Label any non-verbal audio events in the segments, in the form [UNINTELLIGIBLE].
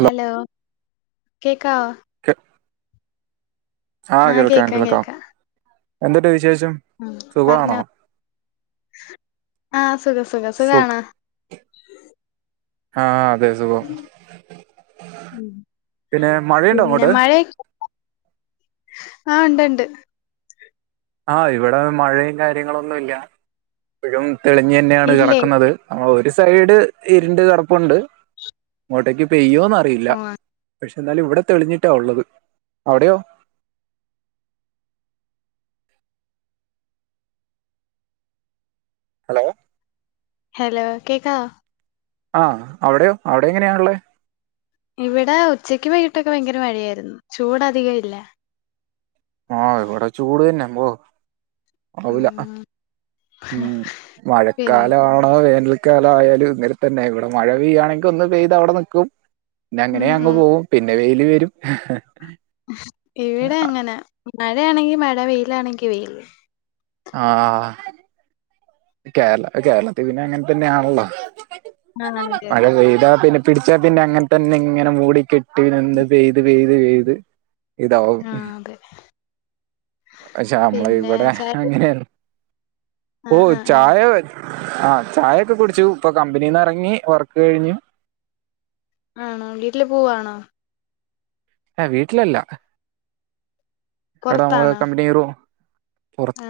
Hello കേക്കാവോ ആഹ് കേൾക്കാം കേക്കാം കേൾക്കാം കേക്കാം എന്തുട്ട് വിശേഷം ഉം സുഖമാണോ പറഞ്ഞോ ആഹ് സുഖം സുഖം സു സുഖാണോ ആഹ് അതെ സുഖം ഉം പിന്നെ മഴയുണ്ടോ പിന്നെ അങ്ങോട്ട് മഴക്കെ [INAUDIBLE] ആഹ് ഇണ്ട് ഇണ്ട് ആഹ് ഇവടെ മഴയും കാര്യങ്ങളൊന്നുല്ല ഇപ്പഴും തെളിഞ്ഞ് തന്നെയാണ് ഇല്ലേ കെടക്കുന്നത്. ആഹ് ഒരു സൈഡ് ഇരുണ്ട് കറുപ്പുണ്ട് ഇങ്ങോട്ടേക്ക് പെയ്യോന്ന് അറിയില്ല. ആഹ് പക്ഷെ എന്നാലും ഇവിടെ തെളിഞ്ഞിട്ടാ ഉള്ളത് അവിടെയോ ഹലോ ഹലോ കേൾക്കാവോ ആഹ് അവിടെയോ അവിടെ എങ്ങനെയാള്ളെ ഇവിടെ ഉച്ചക്ക് വൈകിട്ടൊക്കെ ഭയങ്കര മഴയായിരുന്നു ചൂടധികം ഇല്ല ആഹ് ഇവിടെ ചൂട് തന്നെ പോ ആവൂല ഉം ഉം പിന്നെ മഴക്കാലമാണോ വേനൽ ക്കാലം ആയാലും ഇങ്ങനെ തന്നെ ഇവിടെ മഴ പെയ്യുകയാണെങ്കിൽ ഒന്ന് പെയ്ത് അവിടെ നിൽക്കും പിന്നെ അങ്ങനെ ഉം അങ്ങ് ഉം പോകും പിന്നെ വെയില് വരും ഇവിടെ എങ്ങനാ മഴയാണെങ്കി മഴ വെയിലാണെങ്കി വെയിൽ അ ആഹ് കേരള കേരളത്തിൽ പിന്നെ അങ്ങനെ തന്നെയാണല്ലോ ആഹ് അതെ മഴ അതെ പെയ്താ പിന്നെ പിടിച്ചാൽ പിന്നെ അങ്ങനെ തന്നെ ഇങ്ങനെ മൂടി കെട്ടി നിന്ന് പെയ്ത് പെയ്ത് പെയ്ത് ഇതാവും ആഹ് അതെ പക്ഷെ പിന്നെ നമ്മളവിടെ ചായ അങ്ങനെയാണ്. ഓ ആഹ് ആഹ് ആഹ് ചായ ആഹ് ചായ ഒക്കെ കുടിച്ചു ഇപ്പൊ കമ്പനിന്ന് ഇറങ്ങി വർക്ക് കഴിഞ്ഞു. ആണോ വീട്ടില് പോവാണോ ഏഹ് വീട്ടിലല്ല ഇവിടാ നമ്മള പൊറത്താണോ കമ്പനി റൂം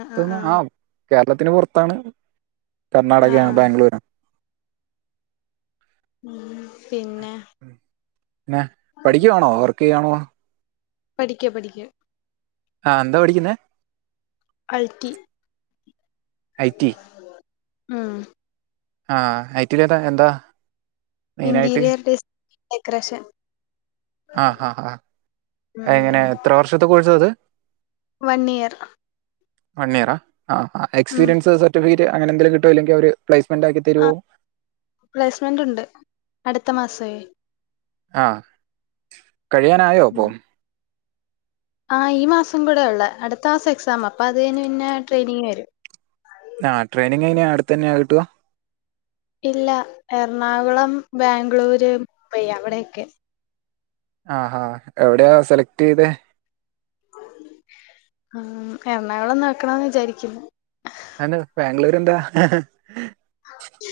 ആഹ് ആഹ് ആ ആഹ് കേരളത്തിന് പുറത്താണ് ആഹ് കർണാടകയാണ് ആഹ് ബാംഗ്ലൂരാണ് ഉം പിന്നെ പിന്നെ പഠിക്കുവാണോ വർക്ക് ചെയ്യുവാണോ പഠിക്കപഠിക്ക ആഹ് എന്താ പഠിക്കുന്നേ അൽട്ടി ഐ ടി ഉം ആഹ് ഐ ടി ഏതാ എന്താ മെയിനാട്ട് ഇന്റീരിയർ ഡിസ് ഡെക്കറേഷൻ ആഹ് ആഹ് ആഹ് ആഹ് എങ്ങനെ ഉം എത്ര വർഷത്തെ കോഴ്‌സത് വൺ ഇയർ വൺ ഇയറ ആഹ് ആഹ് ഉം എക്സ്പീരിയൻസ് സർട്ടിഫിക്കറ്റ് അങ്ങനെ എന്തേങ്കിലും കിട്ടുവോ ഇല്ലെങ്കിൽ അവര് പ്ലസ്മെന്റ് ആക്കി ആ തരുവോ പ്ലേസ്മെന്റ് ഉണ്ട് അടുത്ത മാസമേ ആഹ് കഴിയാനായോ അപ്പോ? ആഹ് ഈ മാസം കൂടെ ഉള്ളു അടുത്ത മാസം എക്സാം അപ്പൊ അത് കഴിഞ്ഞ് പിന്നെ ട്രെയിനിങ്ങിന് വരും. ആഹ് ടെയിനിങ്ങ് എങ്ങനെയാ അടുത്ത് തന്നെയാ കിട്ടുക. ഇല്ല എറണാകുളം, ബാംഗ്ലൂര്, മുംബൈ അവിടെയൊക്കെ. ആഹ് ആഹ് എവിടെയാ സെലക്ട് ചെയ്തെ? ആഹ് എറണാകുളം നോക്കണം വിചാരിക്കുന്നു. അന്ന് ബാംഗ്ലൂര് എന്താ. [INAUDIBLE]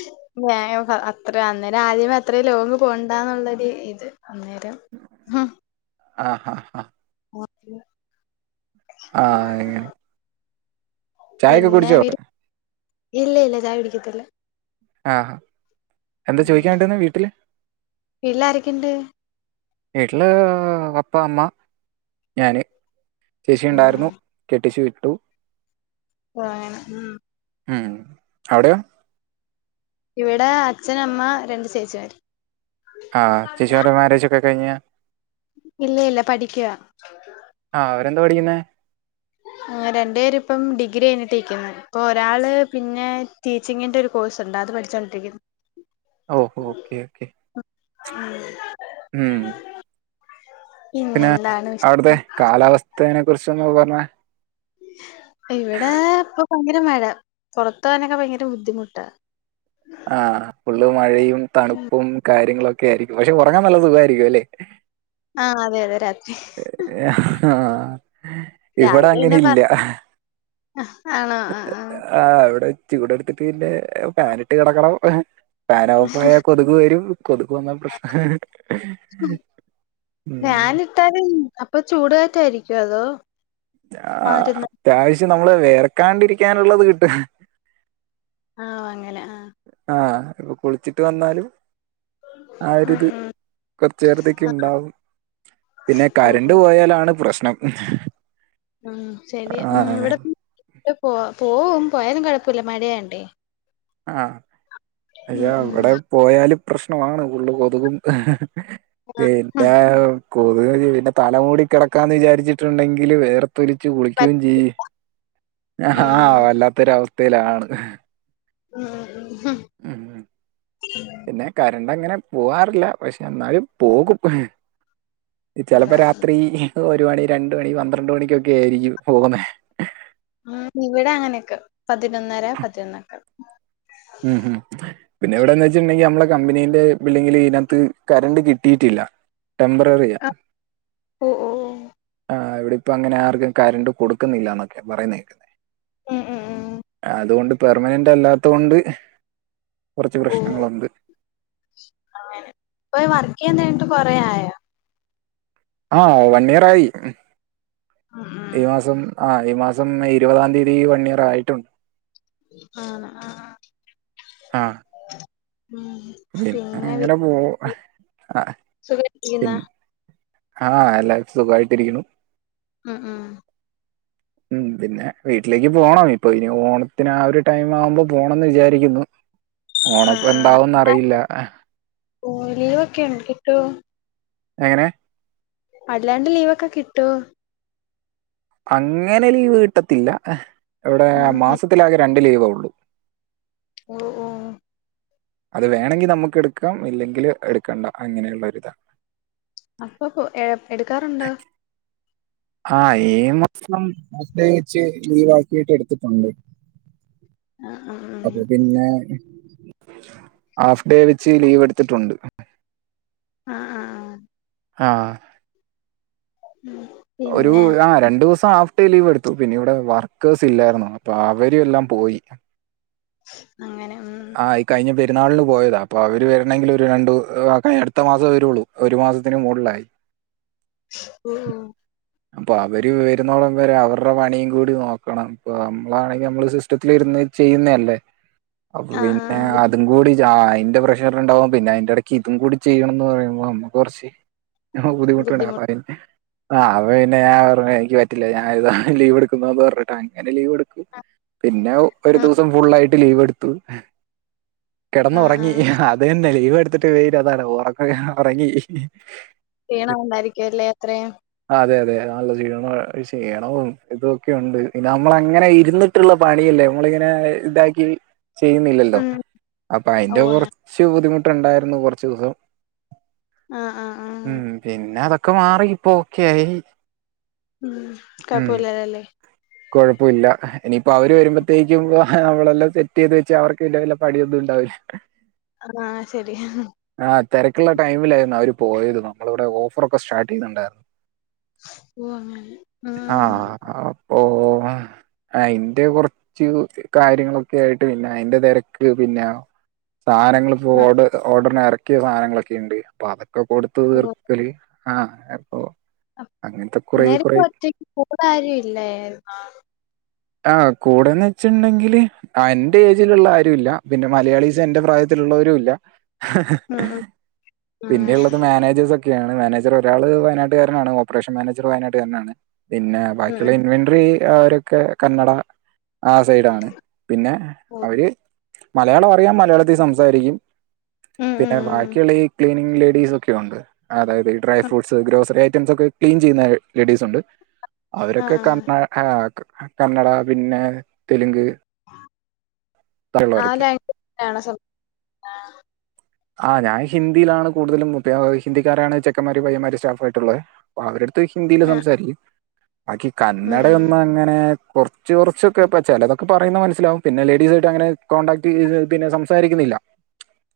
അത്ര അന്നേരം ആദ്യമേ അത്ര ലോങ്ങ് പോണ്ടന്നുള്ളൊരു ഇത് അന്നേരം. ആഹ്. ആഹ് ആഹ് ആഹ്. ഓക്കേ. ആഹ് അങ്ങനെ. ചായയൊക്കെ പിന്നെ കുടിച്ചോ? അവര് ഇല്ല ഇല്ല ചായ കുടിക്കത്തില്ല. ആഹാ. എന്താ ചോദിക്കാൻ വേണ്ടിവന്നേ വീട്ടില്? വീട്ടിലാരൊക്കെ ഉണ്ട്? വീട്ടില് പപ്പ, അമ്മ, ഞാന്. ചേച്ചിയുണ്ടായിരുന്നു ഉം കെട്ടിച്ചു വിട്ടു. ഉം. ഉം അവിടെയോ? ഇവിടെ അച്ഛന്, അമ്മ, രണ്ട് ചേച്ചിമാര്. ആഹ് ചേച്ചിമാരെ മാരേജ് ഒക്കെ കഴിഞ്ഞ്. ഇല്ല ഇല്ല പഠിക്ക്യാ. [INAUDIBLE] ആഹ് അവരെന്താ പഠിക്കുന്നെ? ആഹ് രണ്ട് പേര് ഇപ്പം ഡിഗ്രി കഴിഞ്ഞിട്ടിരിക്കുന്നു ഇപ്പൊ ഒരാള് പിന്നെ. ടീച്ചിങ്ങിന്റെ ഒരു കോഴ്സ് ഉണ്ട് അത് പഠിച്ചുകൊണ്ടിരിക്കുന്നു. ഓഹോ ഓക്കെ ഓക്കെ. ഉം. ഉം. [INAUDIBLE] പിന്നെ അവിടത്തെ വിശേഷം കാലാവസ്ഥേനെ കുറിച്ചൊന്ന് പറഞ്ഞേ. ഇവിടെ ഇപ്പൊ ഭയങ്കര മഴ പുറത്ത് പോവാനൊക്കെ ഭയങ്കര ബുദ്ധിമുട്ടാ. ആഹ് ഫുള്ള് മഴയും തണുപ്പും കാര്യങ്ങളൊക്കെ ആയിരിക്കും പക്ഷെ ഉറങ്ങാൻ നല്ല സുഖമായിരിക്കും അല്ലേ? ആഹ് അതെ അതെ രാത്രി. ആഹ്. ഇവിടെ രാവിലെ അങ്ങനെ പിന്നെ പറ ഇല്ല. ആണോ ആഹ് ആഹ് അവിടെ ചൂട് എടുത്തിട്ട് പിന്നെ ഫാനിട്ട് കിടക്കണം ഫാൻ ഓഫ് ആയാ കൊതുക് തുക് വരും കൊതുക് വന്നാ പ്രശ്നാ. [UNINTELLIGIBLE] അപ്പൊ ചൂടുകാറ്റ് ആയിരിക്കുവോ അതോ? ആഹ് വന്നിരുന്ന് അത്യാവശ്യം നമ്മള് വേർക്കാണ്ടിരിക്കാനുള്ളത് കിട്ടും. ആഹ് അങ്ങനെ ആഹ്. ആഹ് ഇപ്പൊ കുളിച്ചിട്ട് വന്നാലും. ആഹ് ഉം ഒരിത് ഉം കൊറച്ച് നേേരത്തേക്ക് ആഹ് ഉണ്ടാവും. പിന്നെ ഓ കരണ്ട് ഓ പോയാലാണ് പ്രശ്നം. ഉം ശരി ഉം ആ ഇവിടെ പോ പോവും പോയാലും കുഴപ്പില്ല മഴയായണ്ടേ. ആഹ് പക്ഷെ ഉം ഉം അവിടെ പോയാല് പ്രശ്ണമാണ് ഫുള്ള് കൊതുകും പിന്നെ കൊതുക പിന്നെ തല മൂടി കെടക്കാന്ന് വിചാരിച്ചിട്ടുണ്ടെങ്കില് വെയ ർതൊലിച്ച് അതാ കുളിക്കിയോം ചെയ്യ് ആഹ് ഉം വല്ലാത്തൊര അവസ്ഥേലാണ് 'ആ ആ ഉ ഉം പിന്നെ കറണ്ട് അങ്ങനെ പോവാറില്ല പക്ഷെ എന്നാലും പോകും ചെലപ്പ അതാ രാത്രി ഒരു മണി രണ്ട് മണി പന്ത്രണ്ട് മണിക്കൊക്കെ ആയിരിക്കും പോകുന്നെ ഉ ഇവിടെ അങ്ങനെയൊക്കെ പതിനൊന്നര പതിനൊന്നൊക്കെ ഉം ഉം പിന്നെ ഇവിടെന്ന് വെച്ചിട്ടണ്ടെങ്കി നമ്മളെ കമ്പനീന്റെ ബിൽഡിങ്ങില് ഈനകത്ത് കറണ്ട് കിട്ടിയിറ്റില്ല ടെംമ്പററിയ ഓ ഓ ആഹ് ഇവിടെ ഇപ്പോ അങ്ങനെ ആർക്കും കരണ്ട് കൊടുക്കുന്നില്ലാന്നൊക്കെ പറയ്ന്നേക്കുന്നെ ഉം ഉം ഉം അതുകൊണ്ട് പെർമനന്റ് അല്ലാത്തൊണ്ട് കുറച്ച് പ്രശ്നങ്ങളുണ്ട് ങ്ങനെ ഇപ്പൊ വർക്ക് ചെയ്യതൊടങ്ങീറ്റ് കൊറേ ആയോ? ആ വൺ ഇയർ ആയി ഉം ഉം ഈ മാസം ആ ഈ മാസം ഇരുപതാം തീയതി വൺ ഇയർ ആയിട്ടു ആണ് ആ ഉം പി പിന്നെ അങ്ങനെ പോ ആഹ് ആ സുഖയിട്ടിരിക്ക്ന്ന? ആ എല്ലാർക്കും സുഖായിട്ടിരിക്ണു ഉം ഉം ഉ പിന്നെ വീട്ടിലേക്ക് പോണം ഇപ്പൊ ഇനി ഓണത്തിന് ആ ഒരു ടൈം ആവുമ്പോ പോണംന്ന് വിചാരിക്കുന്നു ഓണപ്പ എന്താവുംന്നറിയില്ല ഓണ ലീവൊക്കെ ഉണ്ട് കിട്ടോ? എങ്ങനെ അല്ലാണ്ട് ലീവൊക്കെ കിട്ടോ അങ്ങനെ ലീവ് കിട്ടത്തില്ല ഇവ്ടെ ഉം ഉം മാസത്തിലാകെ രണ്ട് ലീവ് ഒള്ളൂ. ഓ ഓഹ് അത് വേണങ്കി നമുക്ക് എടുക്കാം ഇല്ലെങ്കിൽ എടുക്കണ്ട അങ്ങനെയുള്ള ഒരു ഇതാണ് അപ്പൊ പ്പ എ എടുക്കാറുണ്ട് ആഹ് ഈ മാസം പ്രത്യേകിച്ച് ലീവ് ആക്കീട്ട് എടുത്തിട്ടുണ്ട്. ആ ആഹ് അപ്പൊ പിന്നെ ഹാഫ് ഡേ വെച്ച് ലീവ് എടുത്തിട്ടുണ്ട്. ആ ആഹ് ആഹ് ഉം ഒരു പിന്നെ ആ രണ്ടൂസം ആഫ് ഡേ ലീവ് എടുത്തു പിന്നെ ഇവിടെ വർക്കേസ് ഇല്ലായിരുന്നു അപ്പൊ അവര് എല്ലാം പോയി. അങ്ങനെ ഉം ആ ഈ കഴിഞ്ഞ പെരുന്നാളിന് പോയതാ അപ്പോ അവര് വരണെങ്കി ഒരു രണ്ടു [UNINTELLIGIBLE] അടുത്ത മാസേ വരുള്ളൂ ഒരു മാസത്തിനു മൂളിലായി ഉം ഉം [INAUDIBLE] അപ്പ അവര് വരുന്നോളം വരെ അവർടെ പണിം കൂടി നോക്കണം ഇപ്പ നമ്മളാണെങ്കി നമ്മൾ സിസ്റ്റത്തിലിര്ന്ന് ചെയ്യുന്നെ അല്ലേ അപ്പ ആഹ് പിന്നേ ആഹ് ബു അ തും കൂടി ആഹ് അയ്ന്റെ പ്രഷറ്ണ്ടാവും പിന്നെ അയ്ന്റെടെയ്ക്ക് ഇതും കൂടി ചെയ്യണംന്ന് പറയ്മ്പോ നമ്മക്ക് കൊറെച്ച് ഞഹ ബുദ്ധിമുട്ട്ണ ബുദ്ധിമുട്ട് പറിം ആഹ് അപ്പ പിന്നെ ഞാൻ പറഞ്ഞ് എനിക്ക് പറ്റില്ല ഞാൻ ഇതാ ലീവ് എട്ക്കുന്നൂന്ന് പർഞ്ഞ് അങ്ങനെ ലീവെട്ത്തു പിന്നെ ഒരു ആഹ് ദിവ്സം ഫുള്ളായിട്ട് ലീവെട്ത്തു കെടെന്ന് ആഹ് ഒർങ്ങി ആഹ് അത് തന്നെ ലീവെട്ത്തിട്ട് വെര് അതാണ് ഒറക്കെ ഒറെങ്ങി ക്ഷീണമുണ്ടായിരിക്ക്യു അല്ലേ അത്രേം ആഹ് അതെ അതെ നല്ല ഷീണം ക്ഷീണവും ഇത് വൊക്കെ ഉണ്ട് പിന്നെ നമ്മളങ്ങെനെ ഇര്ന്ന് ട്ട്ള്ളെ പണിയല്ലേ നമ്മളിങ്ങെനേ ഇതാക്കി ചെയ്യ്ന്നില്ലല്ലോ ഉം അപ്പ അയ്ന്റെ ഓഹ് അങ്ങനെ കാെർച്ച് ബുദ്ധിമുട്ട്ണ്ടായ്ര്ന്നു കാെർച്ചൂസം ആഹ് ആഹ് ആഹ് ഉം പിന്നെ അതൊക്കെ മാറി ഇപ്പൊ ഓക്കെ ആയി ഉം കഴപ്പം ഇല്ലലെ അല്ലേ കാെഴപ്പാെ ഇല്ല ഇനിയിപ്പോ അവര് വര്മ്പത്തേക്കും നമ്മളെല്ലാം സെ റ്റെയ്ത് വെച്ച അവർക്ക് വല്യ വല പണിയൊന്നുംണ്ടാവ്‌ല ആഹ് ആഹ് ശെരി ആഹ് തെരെക്ക്ള്ളെ ടയ്മിലായ്ര്ന്നു അവര് പോയത് നമ്മള് ഇവ്ടെ ഓഫറൊക്കെ സ്റ്റാർട്ട് ചെയ്ന്ന്ണ്ടായ്ര് ഓഹ് അങ്ങനെ ഉം ആഹ് ഹ പ്പോ അഹ് അയ്ന്റെ കൊർച്ച് കാര്യങ്ങളൊ ക്കേയ്ട്ട് പിന്നെ അയ്ന്റെ തെരെക്ക് പിന്നാ സാനങ്ങള്പ്പ ഉം ഓഡ് ഓഡ എർക്ക്യ സാധനങ്ങളൊക്കെ ഇണ്ട് അപ്പൊ അതൊക്കെ കൊടുത്ത് തീർക്കല് ആഹ് അപ്പോ അം അന്നേര ഒറ്റെയ്ക്ക് കൂടെ ആരും ഇല്ലേയ്ര്ന്നാേ ആഹ് കൂടെന്നെച്ച്ണ്ടെങ്കില് ആഹ് എന്റെ ഏജില്ള്ള ആരും ഇല്ല പിന്നെ മലയാളീസ് എന്റെ പ്രായത്തിലുള്ളവരും ഇല്ല ഉം ഉം പിന്നെ ആഹ് ഇള്ളെത് മാനേജേസാെക്ക് നാണ് മാനേജെറ് ഒരാള് വയനാട്ട്കാരനാണ് ഓപ്പറേഷൻ മാനേജെറ് വയനാട്ട്കാര്നാണ് പിന്നെ ഉം ബാക്കിയുള്ള ഇൻവെൻട്റി അവരൊക്കെ കന്നഡ ആ സൈഡാണ് പിന്നെ അവര് മലയാളം അറിയാം മലയാളത്തി സംസാരിക്കും ഉം ഉം പിന്നെ ഉം ബാക്കിയ്ള്ള ഈ ക്ലീനിങ് ലേഡീസാെക്കെയുണ്ട് അതായത് ഈ ഡ്രേ ഉം ഫ്രൂട്ട്സ് ഗ്രോസറി ഐറ്റംസാെക്കെ ക്ലീൻ ചെയ്യ്ന്നെ ലേഡീസുണ്ട് അവരൊക്കെ ആഹ് ക ആഹ് ണ് ഏഹ് ക് കന്നഡ പിന്നെ തെല്ങ്ക് ആഹ് [UNINTELLIGIBLE] സ്വ ആഹ് ആഹ് ഞാൻ ഹിന്ദിയിലാണ് കൂട്തലും മുത്തെ ഹിന്ദിക്കാരാണ് ചെക്കന്മാര് പയ്യമ്മാര് സ്റ്റാഫായ്ട്ട്ള്ളെ പ്പ അവരട്ത്ത് ഹിന്ദിയില് ആഹ് സംസാരിയ്ക്കും ബാക്കി ഉം ഉം കന്നഡയൊന്നും അങ്ങെനെ കൊർ ർച്ച് കൊർച്ചൊക്കെപ്പ ചെലെതാെക്കെ പറയ്ന്നെ മനസ്സിലാവും പിന്നെ ലേഡീസായിട്ടങ്ങനെ കോൺണ്ടാക്ട് പിന്നെ സംസാരിക്കുന്നില്ല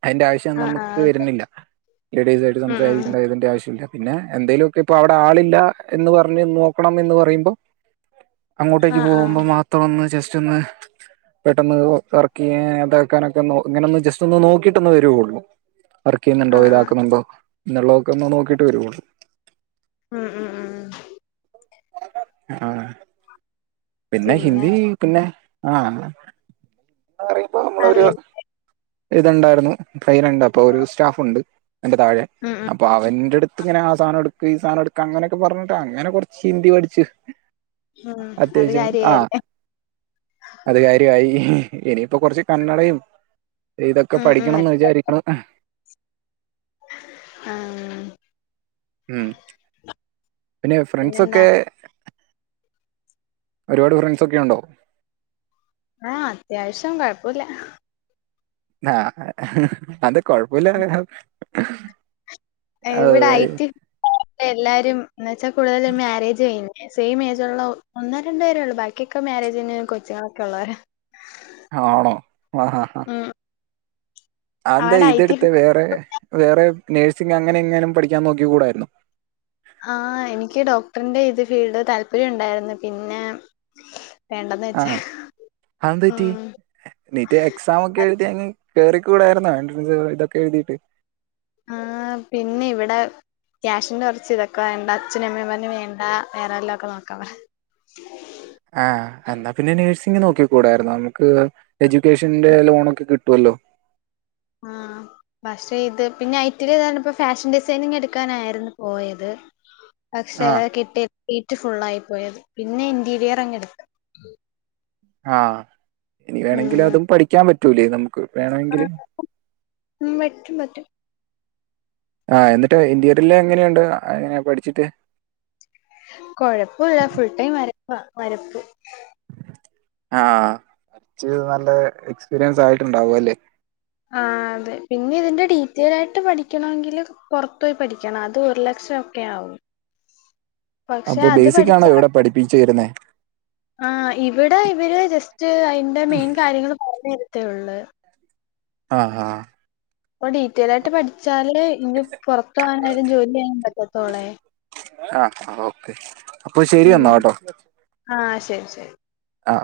അയ്ന്റെ ആവ്ശ് ആഹ് നമുക്ക് ആഹ് വര്ന്നില്ല ലേഡീസായിട്ട് ഉം ഉം സംസാരിക്കെണ്ട ഇതിന്റെ ആവ്ശ്യുല്ല പിന്നെ എന്തേലു ഒക്കെ ഇപ്പൊ അവ്ടെ ആളില്ലാ എന്ന് പർഞ്ഞ് നോക്കണം എന്ന് പറയ്മ്പം അങ്ങോട്ടേക്ക് ആഹ് ആഹ് പോകുമ്പം മാത്രം ഒന്ന് ജെസ്റ്റാെന്ന് പെട്ടെന്ന് വർക്കെയ്യാൻ അതാക്കാനൊക്കെ ഇങ്ങനൊന്ന് ജസ്റ്റാെന്ന് നോക്കീട്ടൊന്ന് വെരുവാെള്ളൂ വർക്കെയ്യ്ന്ന്ണ്ടോ ആഹ് ആഹ് ഇതാക്ക്ന്ന്ണ്ടോ എന്നുള്ളതൊക്കെ ഒന്ന് നോക്കീട്ട് വെരുവൊള്ളൂ ഉം ഉം ഊം ആഹ് പിന്നെ ഹിന്ദീ പിന്നെ ആഹ് പറയ്മ്പ നമ്മളൊരു അറിയാം ഇത്ണ്ടായ്ര്ന്നു ട്രെയിന്ണ്ട് അപ്പൊ ഒരു സ്റ്റാഫുണ്ട് എന്റെ താഴെ ഉം ഉം അപ്പൊ അവന്റട് ത്ത്ങ്ങെനെ ആ സാനം ട്ക്ക് ഈ സാനം ട്ക്ക് അങ്ങനെയെക്കെ പർഞ്ഞിട്ട് അങ്ങെനെ കാെർച്ച് ഹിന്ദി പഠിച്ച് ഉം അത് അത്യാവശ്യം ആ കാര്യായല്ലേ അത് കാര്യായി ഇനിയിപ്പോൊ കുറച്ച് കന്നടയും ഇതൊക്കെ ഉം ഉം പഠിക്കണംന്ന് വിചാരിക്ക്ണു ആ ആ ഉം [UNINTELLIGIBLE] പിന്നെ ഫ്രണ്ട്സൊക്കെ പിന്നെന്താണ് ഒരുപാട് ഫ്രണ്ട്സൊക്കെ ഒണ്ടോ? ആ അത്യാവശ്യം കൊഴപ്പൊല്ല ആ അതെന്താ കൊഴപ്പൂല്ലാന്ന് ഇവിടെ ഐ ടി എല്ലാരും ന്ന് വെച്ചാ കൂടുതൽ മാരേജ് ചെയ്യുന്നു സെയിം ഏജൊള്ള ഒന്നോ രണ്ടോ പേരൊള്ളൂ ബാക്കിയൊക്കെ മാരേജ് കയ്ഞ്ഞു കൊച്ചുങ്ങളൊക്കെ ഉള്ളവര ആണോ ആഹാ ഹാ അന്താ അവിടെ ഐ ടി ഇതെടുത്ത് വേറെ വേറെ നേഴ്സിങ് അങ്ങനെ എങ്ങാനും പഠിക്കാൻ നോക്കി കൂടായിരുന്നൊ ആ എനിക്ക് ഡോക്ടറിന്റെ ഇത് ഫീൽഡ് താല്പര്യം ഉണ്ടായിരുന്നു പിന്നെ വേണ്ടന്ന് ആ വെച്ചാ അതെന്തു പറ്റി ഉം നീറ്റ് എക്സാം ഒക്കെ എഴുതി അങ്ങ് കേറിക്കൂടാരുന്നോ എൻട്രൻസ് ഇതൊക്കെ എഴുതിയിട്ട് ആ പിന്നിവിടെ ക്യാഷിന്റെ കൊറച്ച് ഇതൊക്കെ വേണ്ട അച്ഛന് അമ്മയും പറഞ്ഞ് വണ്ട വേറെ വല്ലതൊക്കെ നോക്കാം പറ ആ എന്നാ പിന്നെ നഴ്സിംഗ് നോക്കി കൂടാരുന്നോ നമുക്ക് എഡ്യൂക്കേഷന്റെ ലോണൊക്കെ കിട്ടുവല്ലോ ആ പക്ഷേ ഇത് പിന്നെ ഐറ്റിടേ ത് പറഞ്ഞപ്പോ ഫാഷൻ ഡിസൈനിങ് എടുക്കാനായിരുന്നു പോയത് പക്ഷെ ആഹ് കിട്ടി സീറ്റ് ഫുള്ളായി പോയത് പിന്നെ ഇന്റീരിയറങ്ങ് എടുത്തു ആ ഇനി വേണമെങ്കിലും ഉം അതും പഠിക്കാൻ പറ്റൂലേ നമുക്ക് വേണമെങ്കില് ഉം പറ്റും പറ്റും ആ എന്നിട്ട് ഇന്റീയറിൽ എങ്ങനെയുണ്ട് എങ്ങനെയ പഠിച്ചിട്ട് കുഴപ്പവില്ല ഫുൾടൈം വരപ്പ വരപ്പ് ആ വരച്ച് നല്ല എക്സ്പീരിയൻസ് ആയിട്ടുണ്ടാവു അല്ലേ? ആ അതെ പിന്നെ ഇതിന്റെ ഡീറ്റെയിലായിട്ട് പഠിക്കണമെങ്കില് പൊറത്ത് പോയി പഠിക്കണം അത്ഒരുലഷം ഒക്കെ ആവും പക്ഷെ അപ്പൊ അത് ബേസിക് പഠിച്ച ആണോ എവിടെ പഠിപ്പിച്ചേരുന്നെ ആ ഇവിടെ ഇവര് ജസ്റ്റ് അതിന്റെ മെയിൻ കാര്യങ്ങൾ പറഞ്ഞ് തരത്തേഒള്ളു ആ ഹാ പ്പൊ ഡീറ്റൈൽൽ ആയിട്ട് പഠിച്ചാല് ന്നെങ്കി പൊറത്ത് ആണേലും ജോലി ചെയ്യാൻ പറ്റത്തൊള്ളേ ആ ആ ഓക്കെ അപ്പൊ ഉം. ശരിയെന്നാ കേട്ടോ ആ ശരി ശരി. ആ